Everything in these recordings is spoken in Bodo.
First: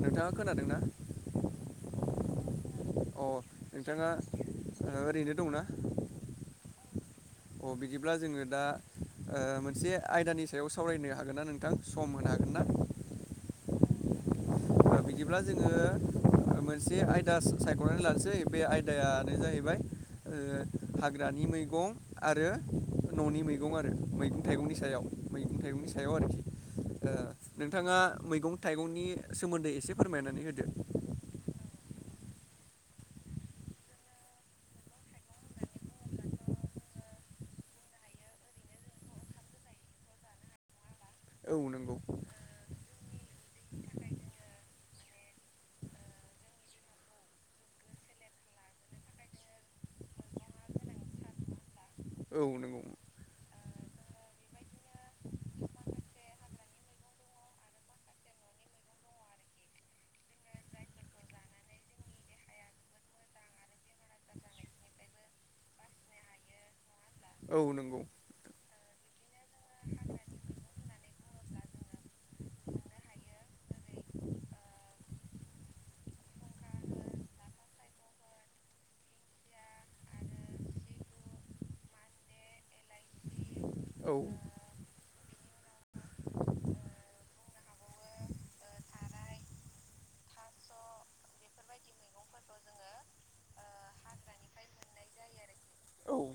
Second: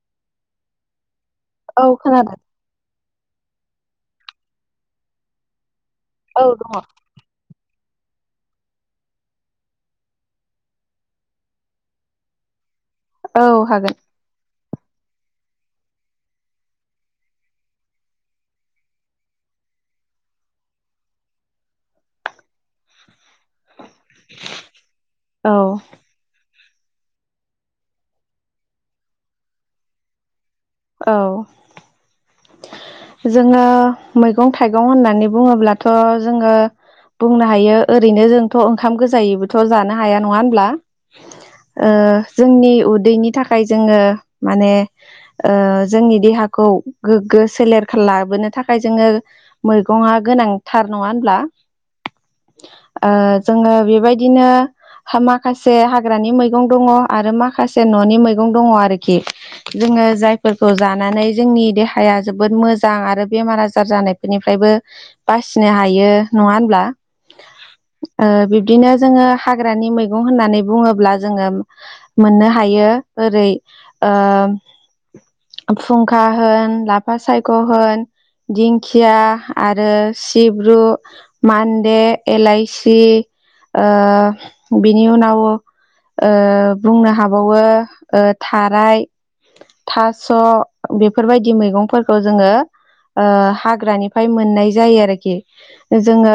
नोंथाङा खोनादों ना? औ खोनादों। अ नोंथाङा ओ ओरैनो दंना? औ दङ। अ बिदिब्ला जोङो दा ओ मोनसे आयदानि सायाव सावरायनो हागोन ना नोंथां सम होनो हागोन ना? औ हागोन। बिदिब्ला जोङो मोनसे आयदा सा सायख'नानै लानोसै बे आयदा यानो जाहैबाय ओ हाग्रानि मैगं आरो न'नि मैगं आरो मैगं थाइगंनि सायाव औ मैगं थाइगंनि सायाव आरोखि ओ नोंथाङा मैगं थाइगंनि सोमोन्दै एसे फोरमाय नानै होदो औ। [unintelligible] जोङो मैगं थाइगं होननानै बुङो ब्लाथ' जोङो बुंनो हायो ओरैनो जोंथ' ओंखाम गोजायै बोथ' जानो हाया नङा होनब्ला? औ ओ नंगौ जोंनि उदैनि थाखाय जोङो माने ओ जोंनि देहाखौ गोग्गो सोलेर खा लाबोनो थाखाय जोङो मैगङा गोनां थार नङा होनब्ला? औ नोंगौ। ओ जोङो बेबाय दिनो माखासे हाग्रानि मैगं दङ आरो माखासे न'नि मैगं दङ आरोखि जोङो जाय फोरखौ जानानै जोंनि देहा हाया जोबोद मोजां आरो बेमार आजार जानाय फोरनि फ्रायबो बासिनो हायो नङा होनब्ला? औ नोंगौ। बिदिनो जोङो हाग्रानि मैगं होननानै बुङोब्ला जोङो मोननो हायो ओरै ओ फुंखा होन लाफा सायख' होन दिंखिया आरो सिब्रु मान्दे एलाायसि औ ओ बेनि उनाव ओ बुंनो हाबावो ओ थाराय थास' बेफोर बायदि मैगं फोरखौ जोङो ओ हाग्रा निफ्राय मोननाय जायो आरोखि औ जोङो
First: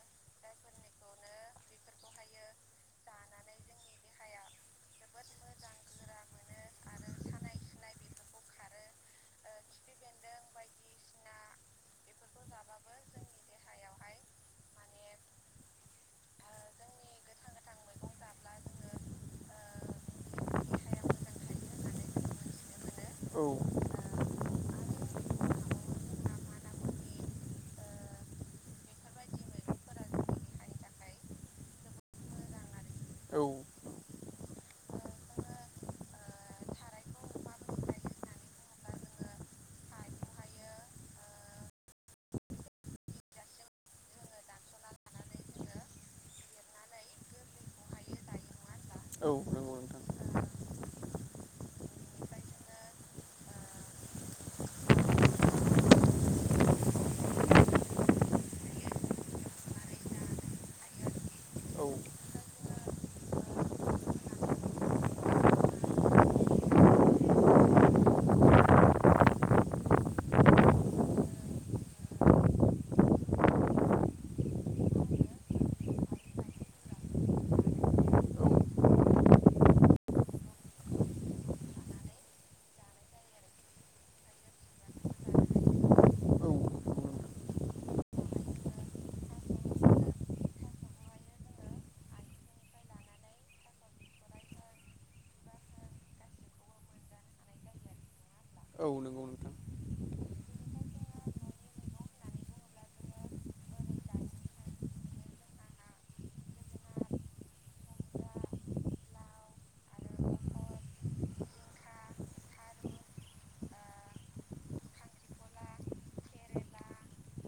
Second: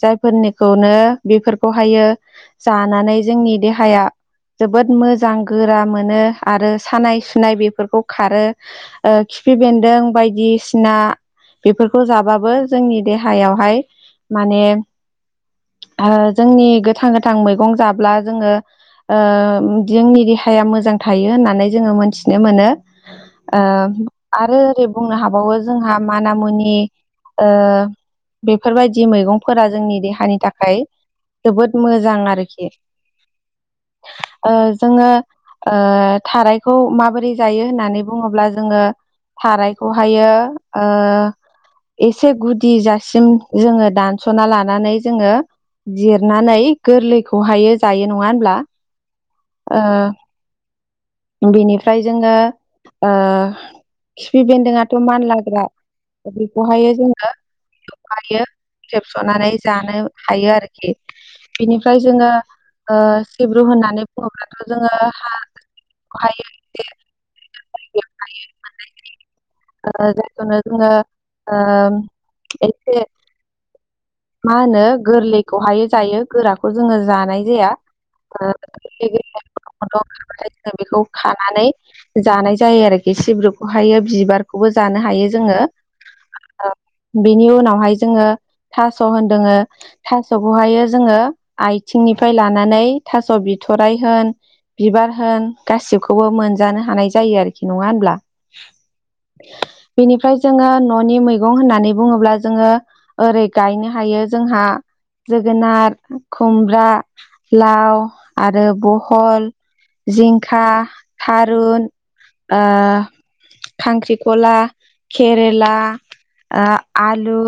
जाय फोरनि खौनो बेफोरखौ हायो जानानै जोंनि देहाया जोबोद मोजां गोरा मोनो आरो सानाय सुनाय बेफोरखौ खारो ओ खिफि बेन्दों बायदि सिना बेफोरखौ जाबोनो जोंनि देहायाव हाय माने ओ जोंनि गोथां गोथां मैगं जाब्ला जोङो ओ जोंनि देहाया मोजां थायो होननानै जोङो मोनथिनो मोनो। औ ओ आरो ओरै बुंनो हाबावो जोंहा माना मुनि ओ बेफोर बायदि मैगं फोरा जोंनि देहानि थाखाय जोबोद मोजां आरोखि। औ [unintelligible] ओ जोङो ओ थारायखौ माबोरै जायो होननानै बुङोब्ला जोङो थारायखौ हायो ओ एसे गुदि जासिम जोङो दानस'ना लानानै जोङो जिरनानै गोरलै खौहायो जायो नङा होनब्ला? औ नंगौ ओ नोंथां बिनिफ्राय जोङो ओ खिफि बेन्दोंआथ' मानलाग्रा बेखौहाय जोङो [unintelligible] खेबस'नानै जानो हायो आरोखि औ बिनिफ्राय जोङो ओ सिब्रु होननानै बुङोब्लाथ' जोङो हा [unintelligible] [inaudible] ओ जायखौनो जोंङो ओ एसे मा होनो गोरलैखौहाय जायो गोराखौ जोङो जानाय जाया। [unintelligible] [unintelligible] जोङो बेखौ खानानै जानाय जायो आरोखि सिब्रुखौहायो बिबारखौ बो जानो हायो जोंङो औ बेनि उनावहाय जोङो। थास' होनदोंङो थास'खौहाय जोङो आथिंनिफ्राय लानानै थास' बिथु बिथ'राइ होन बिबार होन गासिबखौबो मोनजानो हानाय जायो आरोखि नङा होनब्ला औ बेनिफ्राय जोङो न'नि मैगं होननानै बुङोब्ला जोङो ओरै गायनो हायो जोंहा जोगोनार खुमब्रा लाव आरो बहल जिंखा थारुन ओ खांख्रिखला केरेला आलु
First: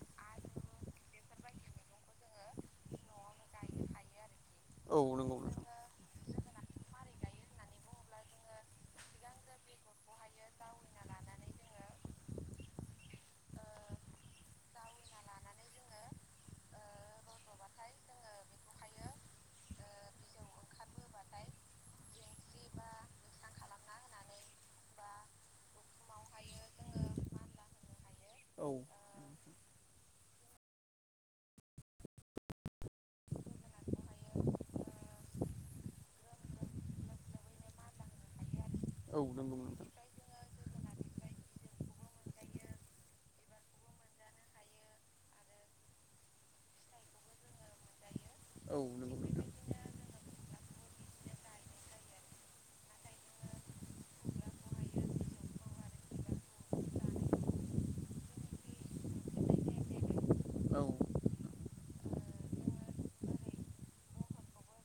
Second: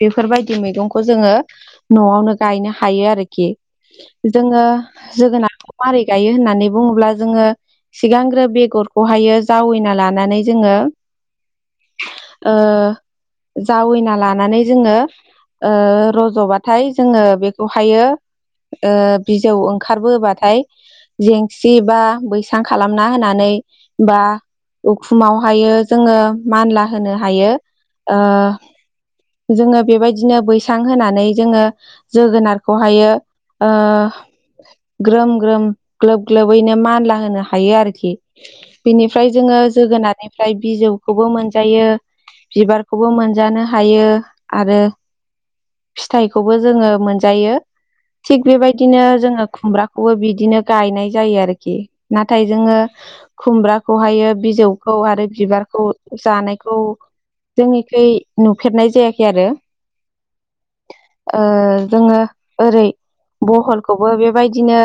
बेफोरबायदि। मैगंखौ जोङो न'आवनो गायनो हायो आरोखि। जोङो औ नंगौ नोंथां औ नंगौ नोंथां जोगोनारखौ मारै गायो होननानै बुङोब्ला जोङो सिगांग्रो बेगरखौहायो जावैना लानानै जोङो ओ जावैना लानानै जोङो ओ रज'बाथाय जोङो बेखौहायो ओ बिजौ ओंखारबोबाथाय जेंसि बा बैसां खालामना होनानै बा उखुमाव हायो जोङो मानला होनो हायो। ओ औ जोङो बेबाय दिनो बैसां होनानै जोङो जोगोनारखौहायो ओ ग्रोम ग्रोम ग्लोब ग्लोबैनो मानला होनो हायो आरोखि। औ बिनिफ्राय नंगौ जोङो नोंथां जोगोनारनिफ्राय बिजौखौबो मोनजायो बिबारखौबो मोनजानो हायो आरो फिथाइखौबो जोङो मोनजायो थिग औ बेबायदिनो नंगौ जोङो नोंथां खुमब्राखौ खौबो बिदिनो गायनाय जायो आरोखि नाथाय जोङो खुमब्राखौहायो बिजौखौ खौ आरो बिबारखौ जानायखौ जोंनिखै नुफेरनाय जायाखै आरो औ ओ जोङो ओरै बहलखौबो बेबायदिनो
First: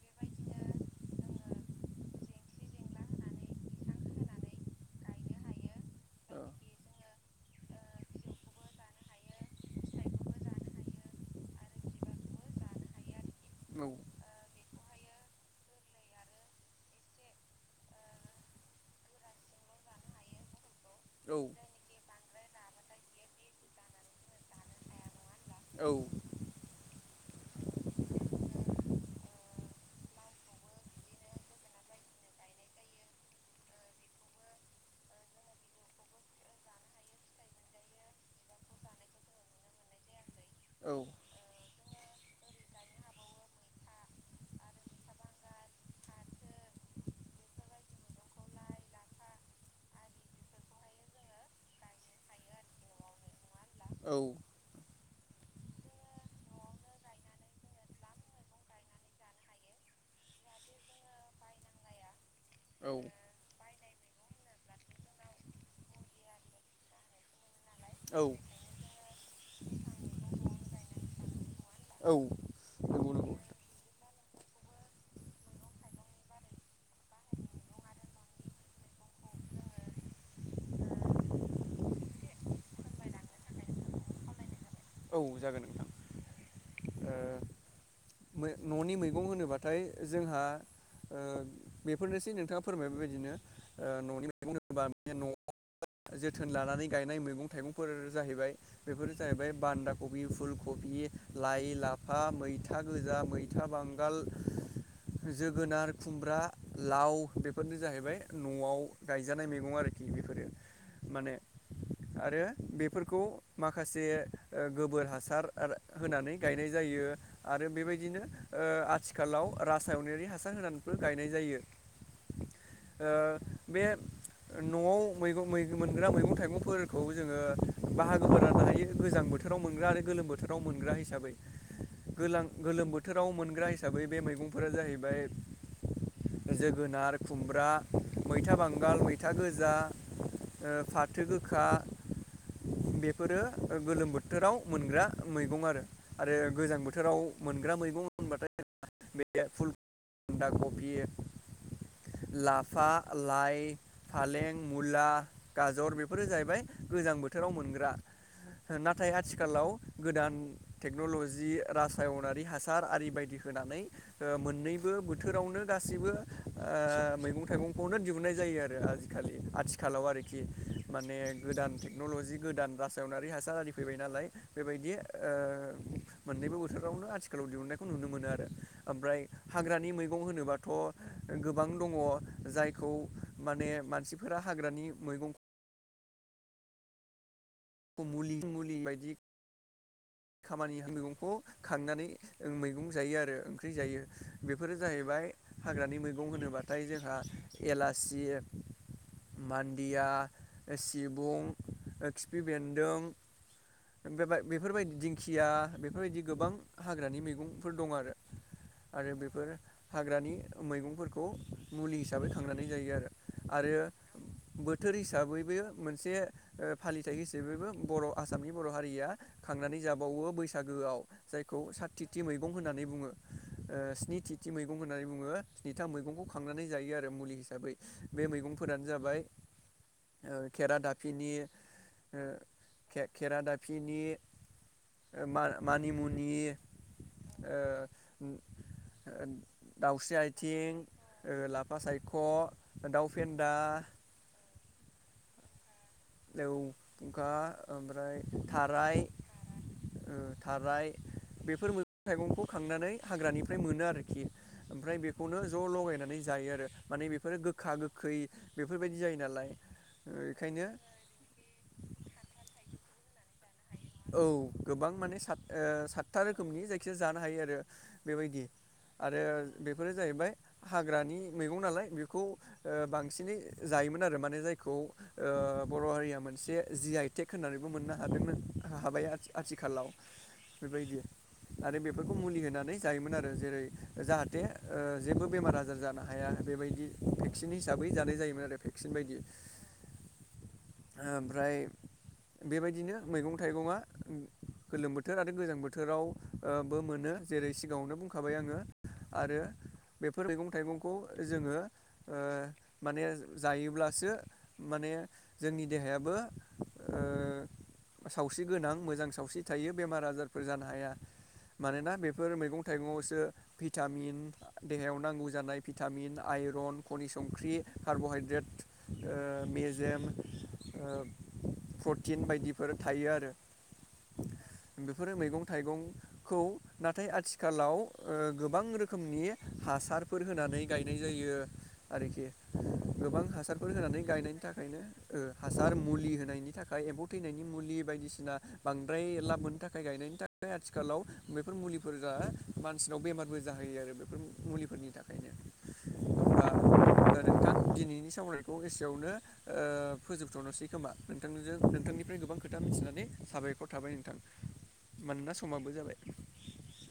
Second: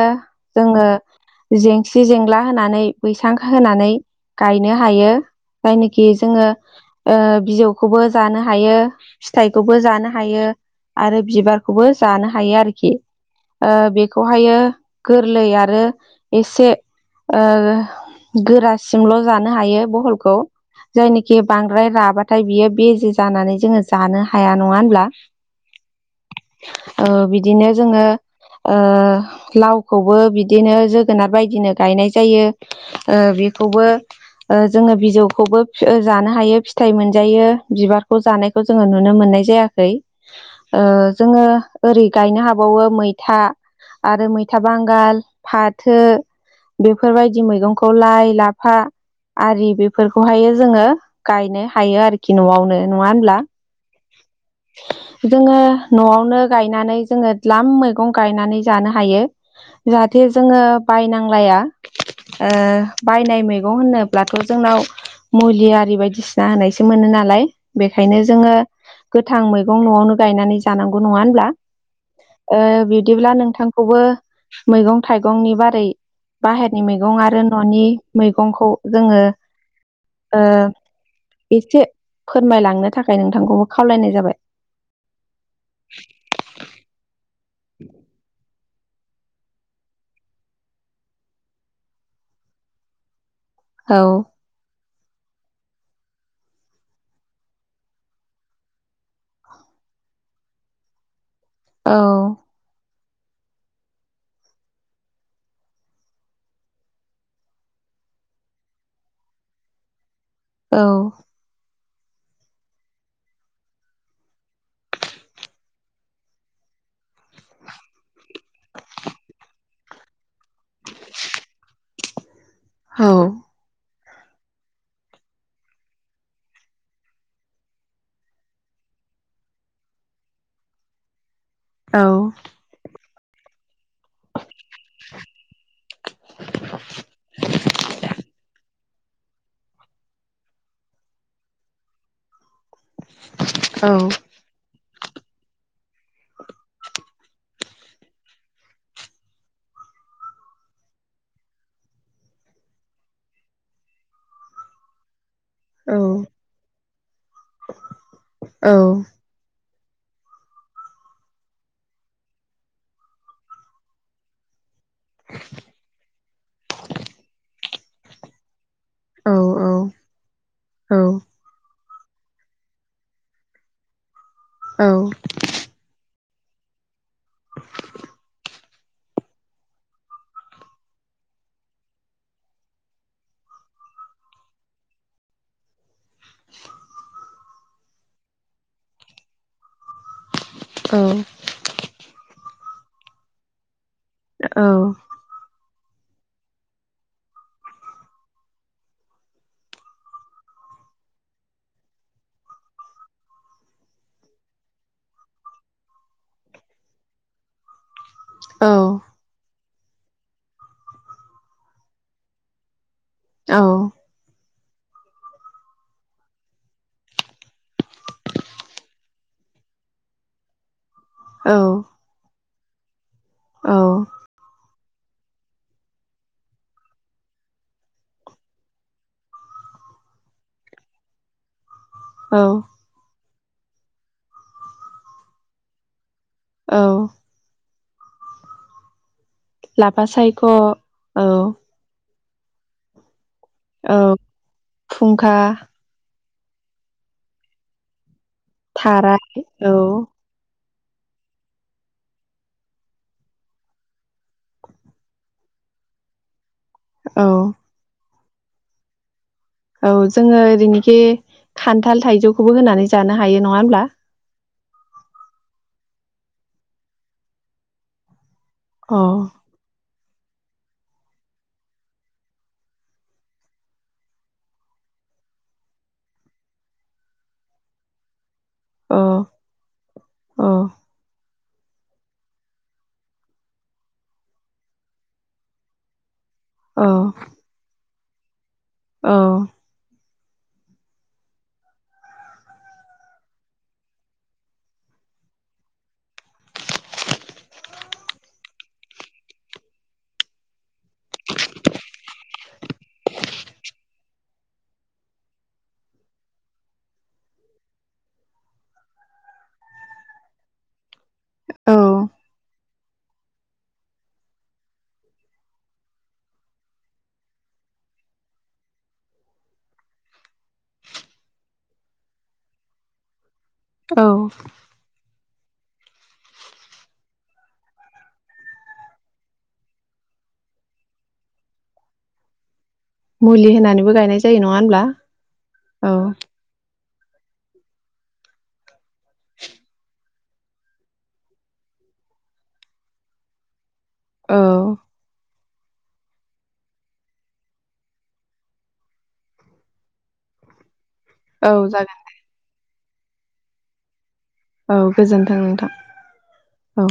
जोङो। जेंसि जेंला होनानै बैसां होनानै गायनो हायो। जायनोखि औ जोङो ओ बिजौखौबो जानो हायो फिथाइखौबो जाना हायो आरो बिबारखौबो जानो हायो आरोखि बेखौ हायो। गोरलै आरो एसे ओ गोरासिमल' जानो हायो बहलखौ औ जायनोखि बांद्राय राबाथाय बियो बेजे जानानै जोङो जानो हाया नङा होनब्ला। औ ओ बिदिनो जोङो ओ लावखौबो बिदिनो जोगोनाद बायदिनो गायनाय जायो ओ बि बिखौबो ओ जोङो बिजौखौबो फो जानो हायो फिथाइ मोनजायो बिबारखौ जानायखौ जोङो नुनो मोन है जायाखै ओ जोङो ओरै गायनो हाबावो मैथा आरो मैथा बांगाल फाथो बेफोरबायदि मैगंखौ लाइ लाफा आरि बेफोरखौहाय जोङो गायनो हायो आरोखि न'आवनो नङा होनब्ला। औ जोङो न'आवनो गायनानै जोङो ल्दाम मैगं गायनानै जानो हायो। जाहाथे जोङो बायनांलाया ओ बायनाय मैगं होनोब ब्लाथ' जोंना बेखायनो जोङो गोथां मैगं न'आवनो गायनानै जानांगौ नङा होनब्ला? ओ नंगौ बिदिब्ला नंगौ नोंथांखौबो मैगं थाइगंनि बारै बाहेरनि मैगं ओ एसे फोरमायलांनो थाखाय नोंथांखौबो खावलायनाय जाबाय? औ जागोन नोंथां [inaudible] मै न'नि मैगं होनोबाथाय जोंहा ओ बेफोरनोसै नोंथाङा फोरमाय बायदिनो ओ औ न'नि मैगं होनोबा बे न'वावनो जोथोन लानानै गायनाय मैगं थाइगंफोर जाहैबाय बेफोरो जाहैबाय बान्दा कबि फुल कबि लाइ औ लाफा मैथा गोजा मैथा बांगाल जोगोनार खुमब्रा लाव बेफोरनो जाहैबाय न'आव गायजानाय मैगं आरोखि बेफोरो औ [inaudible] आरो बेफोरखौ माखासे ओ गोबोर हासार आर होनानै गायनाय जायो। आरो बेबायदिनो ओ आथिखालाव रासायनारि हासार होनानैबो गायनाय जायो। औ ओ बे न'आव मैगं मै मैहोरा मोनग्रा मैगं थाइगंफोरखौ जोङो बाहागोबो राननो हायो गोजां बोथोराव मोनग्रा आरो गोलोम बोथोराव मोनग्रा हिसाबै औ गोलां गोलोम बोथोराव मोग्रा हिसाब दा बै बे मैगंफोरा जाहैबाय जोगोनार खुमब्रा मैथा बां गाल मैथा गोजा ओ फाथो गोखा बेफोरो औ गोलोम बोथोराव मोनग्रा मैगं आरो आरो गोजां बोथ थोराव मोनग्रा मैगं होनबाथाय बे फुल बान्दा कबि लाफा लाइ फालें मुला गाजर बेफोरो जाहैबाय गोजां बोथोराव मोनग्रा हो नाथाय औ आथिखालाव गोदान टेक्न'ल'जि रासायनारि हासार आरि बायदि होनानै मोननै बो बोथोरावनो गासिबो ओ मैगं थाइगंखौनो दिहुननाय जायो आरो। नो आजिखालि आथिखालाव आरोखि औ माने गोदान टे क्न'ल'जि गोदान रासायनारि हासार आरारि फैबाय नालाय बेबायदि ओ औ मोननैबो बोथोरावनो आथिखालाव दिहुननायखौ नुनो मोनो आरो ओमप्राय हाग्रानि मैगं होनोबाथ' गोबां दङ जायखौ माने मानसिफोरा हाग्रानि मैगं [inaudible] [inaudible] मुलि मुलि बायदि खामानि औ मैगंखौ खांनानै मैगं जायो आरो ओंख्रि जायो औ बेफोरो जाहैबाय। हाग्रानि मैगं होनोब्लाथाय जोंहा एलासि मान्दिया सिबुं खिफि बेन्दों। बेबा बेफोरबायदि दिंखिया बेफोरबायदि गोबां हाग्रानि मैगंफोर दं आरो। आरो बेफोर हाग्रानि मैगंफोरखौ मुलि हिसाबै खांनानै जायो आरो औ आरो बो बोथोर हिसाबैबो मोनसे ओ फालिथाय हिसैबो बर' आसामनि बर' हारिया खांनानै जाबावो बैसागोआव औ जायखौ साथिथि मैगं होननानै बुङो ओ स्निथि मैगं मैगं होन्नानै बुङो स्निथा मैगंखौ खांनानै जायो आरो मुलि हिसाबै बे मैगंफोरानो जाबाय ओ खेरा दाफिनि ओ औ खे-खेरादाफिनि मा- मानिमुनि औ ओ लाफा दाउस्रि सायख' औ आथिं औ ओ लाफा साइ ख' दाउ फेन्दा खुंखा औ खुंखा ओमफ्राय थाराय औ ओमफाय बेफोर मैगं थाइगंखौ खांनानै हाग्रानिफ्राय मोनो आरोखि ओमफ्राय बेखौनो ज' लगायनानै जायो आरो माने औ बेफोरो जोङो गोखा गोखै बेफोरबायदि जायो नालाय औ ओ जोङो बेखायनो ओरैनोखि खान्थाल थाइजौखौबो होनानै जानो हायो नङा होनब्ला औ गोबां माने सात ओ सातथा रोखोमनि जायखिजाया जानो हायो आरो बेबायदि औ आरो बेफोरो जाहैबाय हाग्रानि मैगं नालाय बेखौ ओ बांसिनै जायोमोन आरो माने जायखौ ओ बर' हारिया मोनसे जि आइटेक होननानैबो मोननो हादोंमोन औ हाबाय आथि-आथिखालाव औ बेबायदि आरो बेफोरखौ मुलि होनानै जायोमोन आरो जेरै जाहाथे ओ जेबो बेमार आजार जानो हा हाया बेबायदि भेक्सिन हिसाबै जानाय जायोमोन आरो भेक्सिन बायदि ओमफ्राय बेबायदिनो मैगं थाइगंआ गोलोम बोथोर आरो गोजां बोथोराव ओ बो मोनो जेरै सिगाङावनो बुंखाबाय आं आरो बेफोर मैगं थाइगंखौ जोङो ओ माने जायोब्लासो माने जोंनि देहायाबो ओ सावस्रि गोनां मोजां सावस्रि थायो बेमार आजारफोर जानो हाया मानोना बेफोर मैगं थाइगंआवसो भिटामिन देहायाव नांगौ जानाय भिटामिन आइरन खनि संख्रि कार्ब'हाइद्रेट ओ मेजेम ओ प्रटिन बायदि फोर थायो आरो औ बेफोरो मैगं थाइगंखौ नाथाय आथिखालाव ओ गोबां रोखोमनि हासारफोर होना नै गायनाय जायो आरोखि गोबां मुलि हासारफोर होनानैबो होनानै गायनाय जायो गायनायनि नङा थाखायनो होनब्ला? ओ हासार औ मुलि होनायनि थाखाय एम्फौ थैनायनि मुलि बायदिसिना बांद्राय लाब मोननो थाखाय गायनायनि थाखाय आथिखालाव बेफोर मुलिफोरा मानसिनाव बेमारबो जाहैयो आरो औ औ अब्ला नोंथां दिनैनि सावनायखौ एसेयावनो ओ फोजोबथ'नोसै खोमा औ नोंथांजों जागोन नोंथांनि खोथा मिथिनानै साबायखर थाबाय नोंथां औ मानोना गोजोन्थों समाबो नोंथां जाबाय। औ